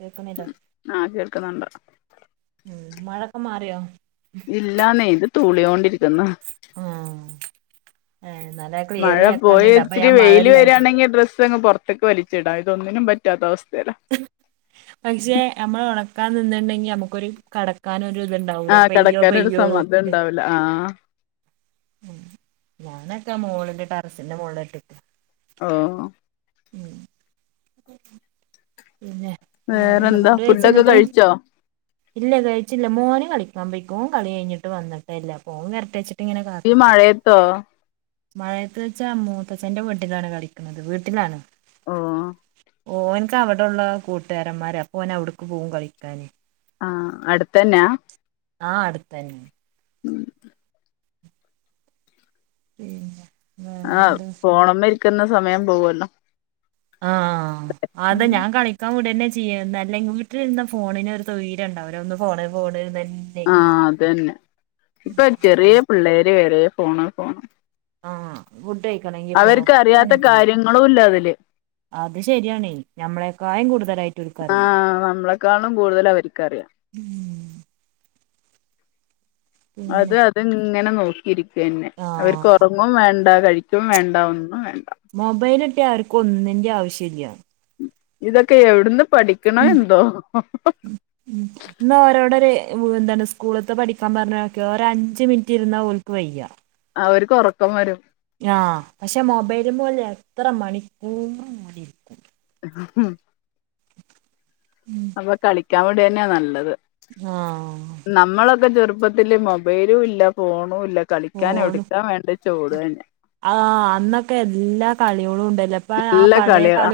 കേൾക്കുന്നില്ല ആ കേൾക്കുന്നുണ്ട്. ഉം മഴയൊക്കെ മാറിയോ. ഇല്ലെന്നേ ഇത് തുളിക്കൊണ്ടിരിക്കുന്ന്. [unintelligible] മഴ പോയി കേൾക്കാനുണ്ട് അപ്പൊ ഇച്ചിരി ഞാൻ വെയിൽ മഴയില്ലായിട്ട് വരുകയാണെങ്കിൽ ഡ്രസ്സ് അങ്ങ് പുറത്ത് [unintelligible] [unintelligible] ഉണ്ടാവുല പെയ്യോ പെയ്യോ. ആ ഉഉം ഞാനൊക്കെ മോളിന്റെ ടെറസ്സിൻ്റെ മുകളിലായിട്ടെ. ഓ പിനെ വേറെന്താ ഫുഡോക്കെ കഴിച്ചോ. [unintelligible] ഈ മഴയത്തോ [unintelligible] മഴയത്ത് വെച്ചാ മൂത്തച്ഛ്ന്റെ വീട്ടിലാണ് കളിക്കുന്നത് വീട്ടിലാണ്. ഓഹ് [unintelligible] ആഹ് അടുത്ത് തന്നെയാ. ആ അടുത്ത് തന്നെയാ. [unintelligible] [unintelligible] ആഹ് വേറെന്താ ഫോണമ്മേ ഇരിക്കുന്ന സമയം പോവല്ലോ ആ ആന്തയ് ഞാൻ കാണി ക്കാൻ വിടല്ലെ ചെയ്യ വീട്ടിലിരുന്ന ഫോണിന് ഒര് സ്വൈര്യം ണ്ടാവൂല ഒന്ന് ഫോണ് ഫോണ് ആ അതന്നെ ഇപ്പൊ ചെറിയ പിള്ളേര് വരെ ഫോണ് ഫോണ് ആഹ് ഫുഡ്കഴിക്കണോ അവർക്ക് അറിയാത്ത കാര്യങ്ങളും ഇല്ല അതിൽ അത് ശരിയാണ് ഞമ്മളെക്കായം കൂടുതലായിട്ട് ഇവർക്കറിയാം ആഹ് നമ്മളെക്കാളും കൂടുതൽ അവർക്കറിയാം ഉം. അത് പിന്നെ അത്ങ്ങനെ നോക്കിയിരിക്കന്നെ അവർക്ക് ആഹ് ഒറങ്ങും വേണ്ട കഴ്. ക്കും വേണ്ട ഒന്നും വേണ്ട. മൊബൈലൊട്ട്യാ അവർക്ക് ഒന്നിന്റെ ആ വ്ശ്യല്യാ. ഇതൊക്കെ എവിട്ന്ന് പഠിക്ക്ണ് എന്തോ. ഉം. ഇന്ന് ഓരോടൊര് വ് എന്താണ് സ്കൂള്ത്തെ പഠിക്കാൻ പറഞ്ഞോക് ഒര് അഞ്ച് മിൻറ്റ് ഇര്ന്നാ ഓല്ക്ക് വയ്യാ. അവർക്ക് ഒറക്കം വരും. ഞാ പക്ഷെ മൊബൈൽ പോലെ എത്ര മണിക്കൂ. ഹും ഉം. അപ്പ കളിക്കാൻ വിടെന്നെ നല്ലത്. ആഹ്. നമ്മളൊക്കെ ചെറുപ്പത്തില് മൊബൈലും ഇല്ല ഫോണു ഇല്ല. കളിക്കാൻ ഫോണ് എഉട്ക്കാ വേണ്ടിചോടെന്നെ. ആഹ് അന്നൊക്കെ എല്ലാ കളിയെളും ഉണ്ടെല്ല. നല്ല കളിയ അ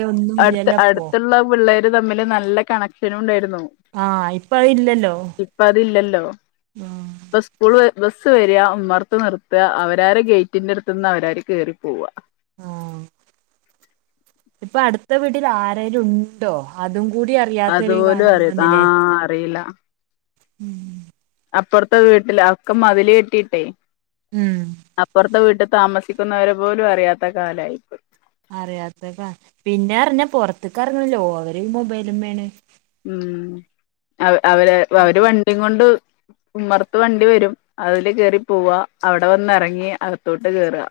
അട്ത്ത ഇപ്പോ അടുത്തുള്ള പിള്ളേര് തമ്മില് നല്ല കണക്ഷനും ഉണ്ടായിരുന്നു. ആഹ് ഇപ്പഹ് ല്ലല്ലോ അതില്ലല്ലോ ആ. ഇപ്പ സ്കൂൾ ബബസ്സ് വരാ ഉമ്മർത്ത് നിർത്ത അവരാര് ഗേറ്റിന്റെ അടുത്ത്ന്ന് അവരാര് കേറി പോവാ. ആഹ് ഇപ്പ അടുത്ത വീട്ടിൽ ആരേലും ഉണ്ടോ അതും കൂടി അ റിയാത്തരു അതുപോലും കാലം അറിയ ആ വന്ന്ലേ. അറിയില്ല അപ്പൊർത്തെ വീട്ടിൽ അഒക്കെ മതിൽ കെട്ടിട്ടേ ഉം അപ്പൊർത്തെ വീട്ടി താമസി. ക്കുന്നവരെ പോലും അറിയാത്ത കാലായിപ്പോ. അറിയാത്തതാ പിന്നെ അർഞ്ഞ പൊർത്ത്ക്ക് എർങ്ങ്ല്ലോ ഓര് ഈ മൊബൈൽമ്മേണ്. ഉം അവര് അവര് വണ്ടി കൊണ്ട്. ഉമ്മർത്ത് വണ്ടി വരും അതില് കേറി പോവാ അവിടെ വന്നിറങ്ങി അകത്തോട്ട് കേറാ.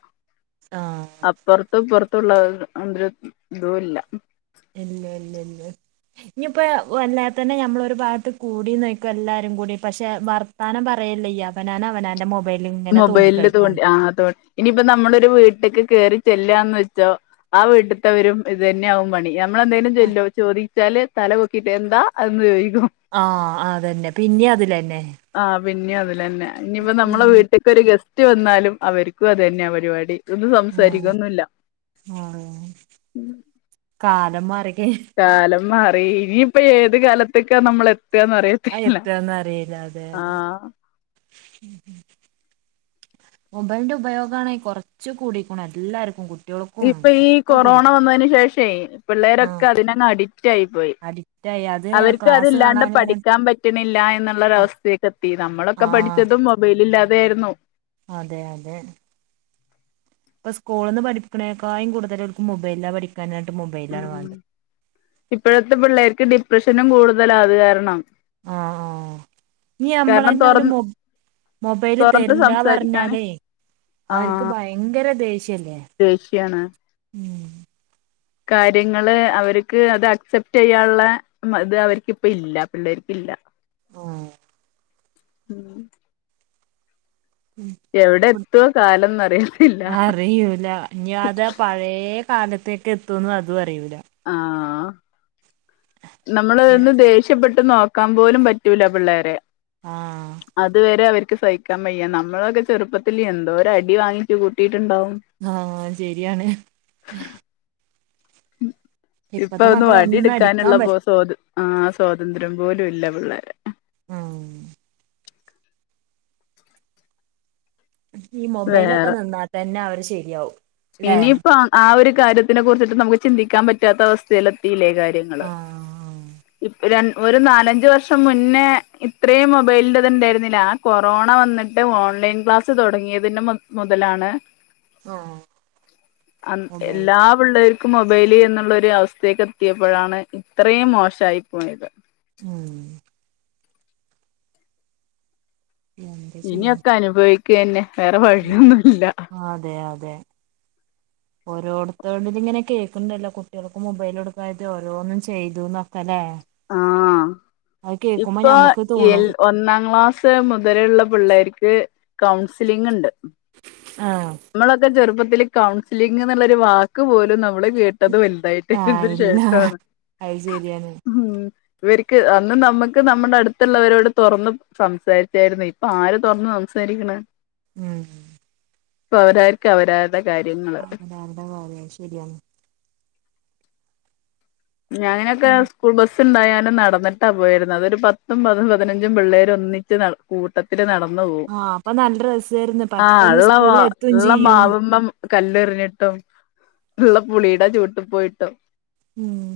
ആഹ് അപ്പൊർറത്തു ഇപ്പൊർത്തുള്ള ഹ്ഹ്മ് തും ല്ല. ഇല്ല ഇല്ല ഇല്ല. ഇഞ്ഞ്പ്പോ വല്ലാതെ തന്നെ ഞമ്മളൊരു ഭാഗത്ത് കൂടി നോയ്ക്ക എല്ലാരും കൂടി പക്ഷെ വർ. ത്താനം പറയല്ല യ്യ അവനാൻ അവനാന്റെ. മൊബൈലിൽ ഇങ്ങനെ മൊബൈൽല് തോണ്ടിക്കളിക്കും തോണ്ടി ആ തോ ഇനിയിപ്പ നമ്മളൊരു വീട്ട്ക്ക് കേറി ചെല്ലാന്ന് വെച്ചോ ആ വീട്ട്ത്തവരും ഇത് തന്നെയാകും പണി. നമ്മളെന്തേലും ചെല്ലോ ചോദിച്ചാല് തല പൊക്കിയിട്ട് എന്താ എന്ന് ചോയ്ക്കും. ആഹ് അതന്നെ പിന്നി അതിലന്നെ. ആഹ് പിന്നിം അതിലെന്നെ ഇനിയിപ്പ നമ്മളെ ഉം വീ ട്ട് ക്കൊര് ഗസ്റ്റ് വന്നാലും അവർക്കും അതന്നെയാ പരിപാടി. ആഹ് ഒന്നുംസംസാരിക്കൊന്നുല്ല. ആഹ് കാലം മാറികെ. കാലം മാറി ഇനിയിപ്പ ഏത് കാലത്ത്ക്കാ നമ്മൾ എത്താന്നറിയ. അഹ് എത്താന്നറിയില്ല അതെയതെ മൊബൈൽന്റെ ഉപയോഗാണെ കൊറച് കൂടിക്ക്ണു എല്ലാർക്കും കു ഇപ്പൊ ഈ കൊറോണ വന്നയ്ന് ശേഷേ ആഹ് പിള്ളേരൊക്കെ അതിനങ്ങ് അഡിക്റ്റ് ആയി പോയി. അഡിക്റ്റ് ആയി അത് അവർക്ക് ക്ലാസ് അതില്ലാണ്ട് കാണാന് പറഞ്ഞിട്ട് പഠിക്കാൻ പറ്റണില്ല പ എന്നുള്ളരവസ്ഥേക്കെത്തി നമ്മളൊക്കെ ആഹ് പഠിച്ചതും മൊ ബൈലില്ലാതെയായിരുന്നു. അതെ അതെ. പ്പൊ സ്കൂള്ന്ന് പഠിപ്പിക്ക്ണേക്കായും കൂടുതൽ ഓൽക്ക് മൊബൈൽലാ പഠിക്കാനായിട്ട് മൊബൈലാണ് വേണ്ടത്. ഇപ്പഴത്തെ പിള്ളേർക്ക് ഡിപ്രഷനും കൂടുതലാ അത് കാരണം. ആഹ് ആഹ്. ഇനി കാരണം അമ്പളെന്നെ ഒരു തൊറന്ന് മൊ മൊബൈല് തൊറന്ന് തര്ല്ല സംസാരിക്കാന് പർഞ്ഞാലേ. അവർക്ക് ആഹ് ഭയങ്കര ദേഷ്യല്ലേ ദേഷ്യാണ് ഉം. കാര്യങ്ങള് അവരിക്ക് അത് അക്സെപ്റ്റ് യ്യാൻള്ള മത് അവര്ക്കിപ്പ ഇല്ല പിള്ളേർക്കില്ല ഉം എവിടെ എത്തുവോ കാലംന്നറിയത്തില്ല ഞ അറിയൂല ഞ്ഞി അതെ പയേ കാലത്തേക്ക് എത്തുംന്ന് അതും അറിയൂല ആഹ് നമ്മള്ന്ന് ദേഷ് ഷ്യപ്പെട്ട് നോക്കാൻ പോലും പറ്റൂല്ല പിള്ളേരെ ആഹ് അതുവരെ അവർക്ക് സഹിക്കാൻ വയ്യ നമ്മളൊക്കെ ചെറുപ്പത്തിൽ എന്തോര അടി വാങ്ങിച്ചു കൂട്ടിയിട്ടുണ്ടാവും ആഹ് ശരിയാണ് ഉം [unintelligible] ഇപ്പൊ ഇപ്പത്തെ ഒന്ന് മക്കളെ വടി ഒന്നും അടിക്കാൻ എടുക്കാനുള്ള പോ പറ്റ സോത് ആഹ് സ്വാതന്ത്ര്യം പോലും ഇല്ല പിള്ളേരെ ഉം ഈ മൊബൈലൊക്കെ വേറെ നിന്നാ തന്നെ അവര് ശരിയാവും ല്ലേ ഇനിയിപ്പോ അഹ് ആ ഒരു കാര്യത്തിനെ കുറിച്ചിട്ട് നമുക്ക് ചിന്തിക്കാൻ പറ്റാത്ത അവസ്ഥയിൽ എത്തില്ലേ കാര്യങ് ങ്ങള് ഉം ഇപ് രൺ ഒരു നാലഞ്ച് വർഷം മുന്നേ ഇത്രയും മൊബൈലിന്റത്ണ്ടായിരുന്നിലാ കൊറോണ വന്നിട്ട് ഓൺലൈൻ ക്ലാസ്സ് തുടങ്ങിയതിന്റെ മു മുതലാണ് ആഹ് അന്ന് മൊബൈൽ എല്ലാ പിള്ളേർക്ക് മൊബൈല് എന്നുള്ള ഒരു അവസ്ഥയേക്ക് എത്തിയപ്പോഴാണ് ഇത്രേം മോശായി പോയത് ഉം എന്ത് ചെയ്യും ഇനിയൊക്കെ അനുഭവിക്കന്നെ വേറെ വഴിയൊന്നുല്ല അതെ അതെ [inaudible] ഓരോട്തേത് ജ് ങ്ങനെ കേക്ണ്ടല്ലോ കുട്ട്യേൾക്ക് മൊബൈലോടുക്കായിട്ട് ഓരോന്നും ചെയ്തുന്നൊക്കല്ലേ ആഹ് ഇപ്പൊ ഞമ്മക്ക് എൽ തോണും ഒന്നാം ക്ലാസ് സ് മുതലുള്ള പിള്ളേർക്ക് കൗൺസിലിംഗ്ണ്ട് ആഹ് മ്മളൊക്കെ ചെറുപ്പത്തിൽ കൗൺസിലിംഗ് എന്നുള്ളരു വാക്ക് പോലും നമ്മള് കേ ട്ടതും വൽതായിട്ട് ആഹ് ഇതിനു ഇല്ല ശേഷാണ് അത് ശരിയാണ് ഉം ഇവര്ക്ക് അന്ന് നമ്മുക്ക് നമ്മുടെ അടുത്തുള്ളവരോട് തൊറന്ന് സംസാരിച്ചായിരുന്നു ഇപ്പൊ ആര് തൊറന്നു സംസാരിക്കണ് ഉം പ്പൊ അവരായിരിക്കും അവരാ ടെ കാര്യങ്ങ അവനാന്റെ കാര്യ ശരിയാണ് ഞ അങ്ങനൊക്കെ ഉം സ്കൂൾ ബസ് ണ്ടായാലും നടന്നിട്ടാ പോയിരുന്ന അതരു പത്തും പതും പതിനഞ്ചും പിള്ളേർ ഒന്നിച്ച് നട കൂട്ടത്തില് നടന്നൊവും ആഹ് അപ്പൊ നല്ല രസായിരുന്നു ആ പെട്ടെന്ന് ഇള്ള മാ സ്കൂളിൽ എത്തും ചെയ്യും ഇള്ളമാവ്മ്മം കല്ലെറിഞ്ഞിട്ടും ഉള്ളപുളീടെ ചൂട്ട്പോയിട്ടും ഉം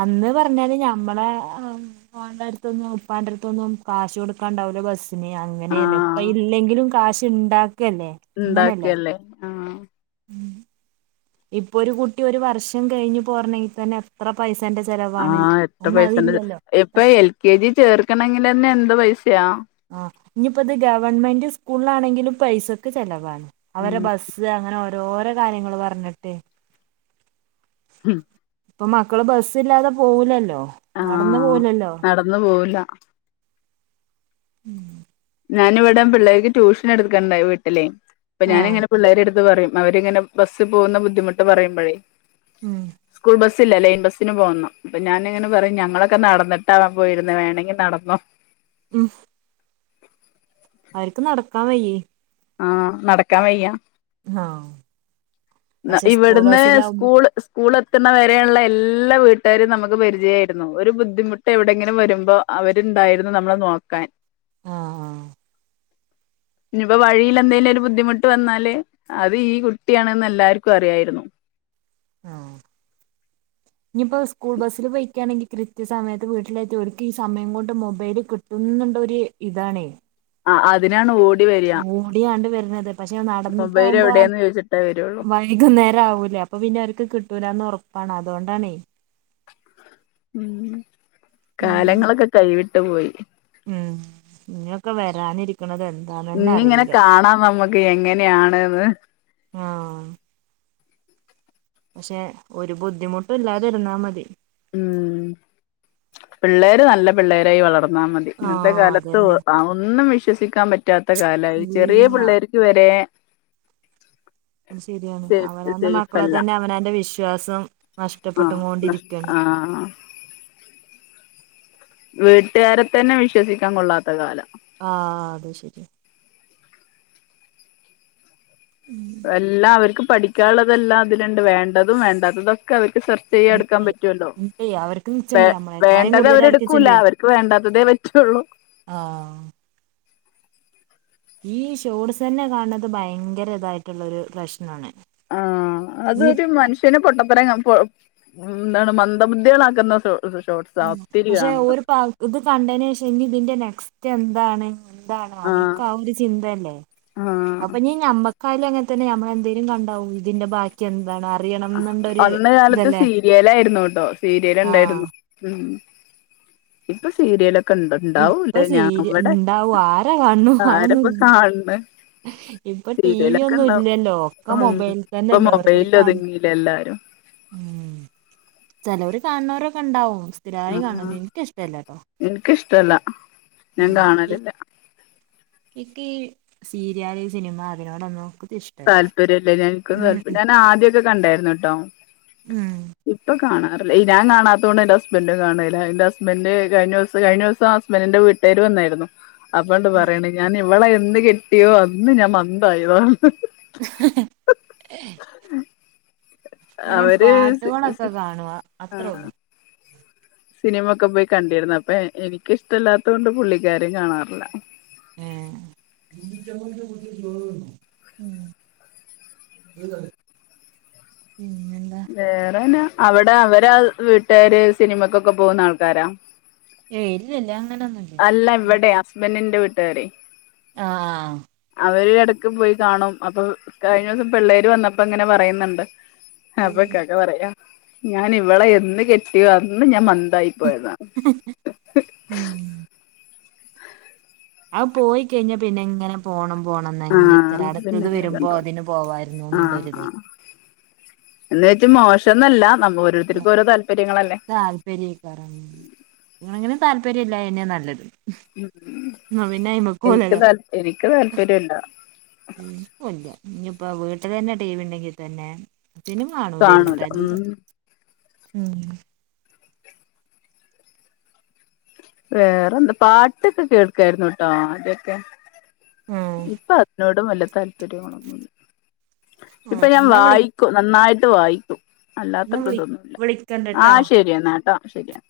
അന്ന്പറഞ്ഞാല് ഞമ്മളെ അം പോണ്ടെടുത്തൊന്നും ഉപ്പാന്റെട്ത്തൊന്നും കാശ് കൊടുക്കാണ്ടാവുല ബസ് ഇനി അങ്ങനെയന്നെ ആഹ് ഇപ്പ ഇല്ലെങ്കിലും കാശ്ണ്ടാക്കല്ലേ ഇണ്ടാക്കെല്ലേ ഉം ഇപ്പൊ ഒരുകുട്ടി ഒരുവർഷം കഴിഞ്ഞ് പോരണെങ്കിതന്നെ എത്ര പൈസേന്റെ ചെലവാണ് ആഹ് എത്ര പൈസ ഉണ്ട് അന്നതില്ലല്ലോ ഇപ്പൊ എൽ കെ ജി ചേർക്കണെങ്കിലെന്നെ എന്ത് പൈസയാ ആ ഇഞ്ഞിയിപ്പത് ഗവൺമെന്റ്സ്കൂളാണെങ്കിലും പൈസക് ചെലവാണ്. അവരെ ബസ് ത് അങ്ങനെ ഓരോരോ കാര്യങ്ങള്പറഞ്ഞിട്ട് ഉം ഇപ്പൊ മക്കള് ബസ്സില്ലാതെ പോവുലല്ലോ നടന്ന്പോവുലല്ലോ നടന്ന് പോവുല്ല ഉം ഞാന് ഇവിടം പിള്ളേര്ക്ക് ട്യൂഷൻഎട്ക്ണ്ടെ വീട്ടിലേ പ്പൊ ആഹ് ഞാനിങ്ങനെ പിള്ളേരെട്ത്ത് പറിം അവരിങ്ങനെ ബസ്സ്പോവുന്ന ബുദ്ധിമുട്ട്പറയുമ്പഴേ ഉം സ്കൂൾ ബസ്സില്ല ലൈൻബസ്സിന് പോന്നം ഇപ്പ ഞാനിങ്ങനെ പറയും ഞങ്ങളൊക്കെ നടന്നിട്ടാ പോയിര്ന്നേ വേണങ്കിനടന്നോ ഉം അവര്ക്ക് നടക്കാവയ്യേ ആഹ് നടക്കാവയ്യ ആഹ് ന്ന പക്ഷെ സ്കൂൾ ഇവട്ന്ന് ബസ്സിലാവുമ്പോ സ്കൂള് സ് സ്കൂൾ എത്തുന്നവരേള്ള എല്ല വീട്ടെരിം നമക്ക്പരിജയേര്ന്നു ഒരു ബുദ്ധിമുട്ട് എവിടെങ്കിലും വരുമ്പോ അവര്ണ്ടായിരുന്നു നമ്മളെനോക്കാൻ ആഹ് ആഹ് പ്പൊ വഴിലെന്തേലൊരു ബുദ്ധിമുട്ട് വന്നാല് അത് ഈ കുട്ടിയാണന്ന് എല്ലാർക്കും അറിയായിര്ന്നു ആഹ് ഇഞ്ഞിപ്പോ സ്കൂൾബസ്സില് പൊയ്ക്കാണെങ്കി കൃത്യസമയത്ത് വീട്ടിലെത്തി ഓര്ക്ക് ഈ സമയംകൊണ്ട് മൊബൈൽ കിട്ട് ട്ടുന്നുള്ളൊര് ഇതാണേ ആഹ് അതിനാണ് ഓട് ഓടിയണ്ട് വര്ന്നത് പഷെ മൊബൈൽ നടന്നിട്ടാവുമ്പോ വഴി എവിടെയെന്ന് ചോദിച്ചിട്ടേ വരുള്ളൂ വൈകുന്നേരാവൂലേ അപ്പൊപിന്നെ ഓര്ക്ക് കിട്ടുലാന്ന്ഒറപ്പാണ് അതോണ്ടാണേ ഉം ഉം കാലങ്ങളൊക്കെ കൈവിട്ട്പോയി ഉം ഇഞ്ഞൊക്കെ വരാനിരിക്ണതെ ഇഞ്ഞിങ്ങനെ കാണാ നമ്മക്ക് എങ്ങനെയാണ്ന്ന് ആഹ് പഷെ ഒരു ബുദ്ധിമുട്ടുല്ലാതിരുന്നാമതി ഉം പിള്ളേര് നല്ല പിള്ളേരായിവളർന്നാമതി. ഇന്നത്തെ ആഹ് കാലത്ത് ഒ അതന്നെ ആ ഒന്നുംവിശ്വസിക്കാൻ പറ്റാത്തകാലയി ഇല്ല ചെറിയെപിള്ളേർക്ക് വരെ അഹും ശരിയാണ് സേഫ് അവനാന്റെ സേഫ് അല്ല മക്കളെതന്നെ അവനാന്റെ വിശ്വാസം ആഹ് നഷ്ടപ്പെട്ടുകോണ്ടിരിക്കാണ് ആഹ് വീട്ടാരെതന്നെ വിശ്വസിക്കാൻ കൊള്ളാത്തകാല ആഹ് അത് ശരിയ വെല്ലാ അവർക്ക് പഠിക്കാള്ളതെല്ലാം അതില്ണ്ട്. വേണ്ടതും വേണ്ടാത്തതൊക്കെ അവർക്ക് സർ ചെയ്യട്ക്കാ ഇണ്ടേ പറ്റുല്ലോ ഇണ്ടേ അവർക്ക് വെ നിച്ചണ്ടേ നമ്മളെക്കായും കൂടുതൽ അവർക്ക് വേണ്ടത്അവരെടുക്കൂല നിച്ചണ്ടേ അവർക്ക് വേണ്ടാത്തതേ പറ്റുള്ളൂ ആഹ് ഈ ഷോട്സന്നെ കാണ്ണത് ഭയങ്കരതായിട്ടുള്ളൊരു പ്രശ്നാണ്. ആഹ് അതൊരു മനുഷ്യ [unintelligible] പൊട്ടതരം കൺ പൊ ന്താണ് മന്ദബുദികളാക്കുന്ന [unintelligible] മ്മ് പഷെ ഓര് പ ഇത് കണ്ടയിനേഷം ഇനി ഇതിന്റെ നെക്സ്റ്റ് എന്താണ് ന്താണ് ആ അവർക്ക്‌ ആഹ് ഒരു ചിന്തല്ലേ ആ അപ്പൊ ഇനിഞ്ഞമ്മ കായാലും അങ്ങൻ തന്നെ ഞമ്മളെന്തേലും കണ്ടാവു ഇതിന്റെ ബാക്കി എന്താണ് അ അഹ് അന്ന് കാലത്ത് സീരിയല് ആയിരുന്നു ട്ടോ സീരിയല് ആഹ് ഉണ്ടായിരുന്നു മ്മ് ഇപ്പ സീരിയലൊ കെണ്ട് ഇപ്പൊ ഇണ്ടാവുല്ലെ സീരി ഞാൻവടെ ഉണ്ടാവും ആരാ കാണു ആരപ്പോ അതൊന്നുമില്ല കാൺണ് ഇപ്പൊ ടി വി സീരിയലൊക്കെ ഒന്നും ഇണ്ടാവും ഇല്ലല്ലോ ഒക്കെ മ്മ് മൊബൈലിൽ ഇപ്പൊ തന്നെല്ലേ മൊബൈല്ല് ഒതുങ്ങീലെ എല്ലാരും മ്മ് ചെലോര് കാണുന്നോരൊക്കെ ഇണ്ടാവും ആഹ് എനിക്ക് ഇഷ്ടല്ല ഞാൻ ഉം ഈ കാണലില്ല ഇക്ക് ഈ സീരിയാല്, സിനിമ അതിനോടോന്നും [unintelligible] താല്പര്യല്ല എനിക്കും താല്പര്യം ഞാൻ ആദ്യക്കെ കണ്ടായിരുന്നുട്ടോ ഉം ഇപ്പ കാണാ ഞാം കാണാത്തത് കൊണ്ട് എന്റെ ഹസ്ബന്റും കാണ്ല്ല എൻ്റെ ഹസ്ബന്റ് കഴിഞ്ഞോസം കഴിഞ്ഞോസം ഹസ്ബന്റിന്റെ വീട്ടാര് വന്നായിരുന്നു അപ്പണ്ട് പറിണ് ഞാൻ ഇവളെ എന്ന് കെട്ടിയോ അന്ന് ഞാൻ മന്തായി പർഞ് [inaudible] ഇങ്ങനെ അവര് പാട്ടുകളൊക്കെ കാണും ആ അത്രേള്ളു സിനിമൊക്കെ പോയി കണ്ടിരുന്നു അപ്പ എനിക്കിഷ്ടല്ലാത്തോണ്ട് പുള്ളിക്കാരു കാണാറില്ല ഏഹ് പിന്നെന്താ വേറെനാ അവിടെ അവരാ വീട്ടാര് സിനിമക്കൊക്കെ പോകുന്ന ആൾക്കാരാ? ഏഹ് ഇല്ലല്ല അങ്ങനെന്നു ല്ല ഇവടെ ഹസ്ബന്റിന്റെ വീട്ടാരെ ആഹ് അവര് എടക്ക് പോയി കാണും അപ്പൊ കഴിഞ്ഞ ദിവസം പിള്ളേര് വന്നപ്പങ്ങനെ പറയ്ന്ന്ണ്ട് അപ്പ ഇക്കാക്ക പറയാ ഞാൻ ഇവളെ എന്ന് കെട്ടിയോ അന്ന് ഞാൻ മന്തായി പോയതാ ഉം അഹ് പോയി കഴിഞ്ഞാ പിന്നെ ഇങ്ങനെ പോണം പോണം ആഹ് തന്നെക്കാരം പിന്നെ അട്ത്തത് അങ്ങനെ വെരുമ്പോ കണ്ടോ അതിന് പോകായിരുന്നു ആഹ് ഇന്ന്ണ്ടൊര് ഇതെ ആഹ് എന്ന് വെച്ച് മോശംന്നോല്ല നമ്മ ഓരോരുത്തർക്കും ഓരോ താല്പര്യങ്ങളല്ലേ താല്പര്യേക്കാരം അങ്ങനെങ്ങനെ താല്പര്യം ഇല്ലായെന്നെ നല്ലത് ഉം എന്നാ പിന്നെ അയ്മക്ക് എനിക്ക് പോവൂലല്ലോ താൽ എനിക്ക് താല്പര്യല്ല ന്നോല്ല്യ ഇഞ്പ്പോ വീട്ട്ലെന്നെ ടി വി ഇണ്ടെങ്കി തന്നെ കാണൂല ഉം [unintelligible] ഉം വേറെ എന്താ പാട്ടൊക്കെ കേൾക്കായിരുന്നുട്ടോ ആദ്യോക്കെ ആഹ് ഇപ്പ അതിനോടും വല്ല താല്പര്യങ്ങോളോന്ന്ല്ല ഇപ്പൊ ആഹ് ഞാൻ എന്നാ വിളി വായി നന്നായിട്ട് വായിക്കും അല്ലാത്ത എന്നാ വിളി കതൊന്നുല്ല വിളിക്കണ്ട്ട്ടോ ആഹ് ശെരിയന്നാട്ടോ ശെരിയാ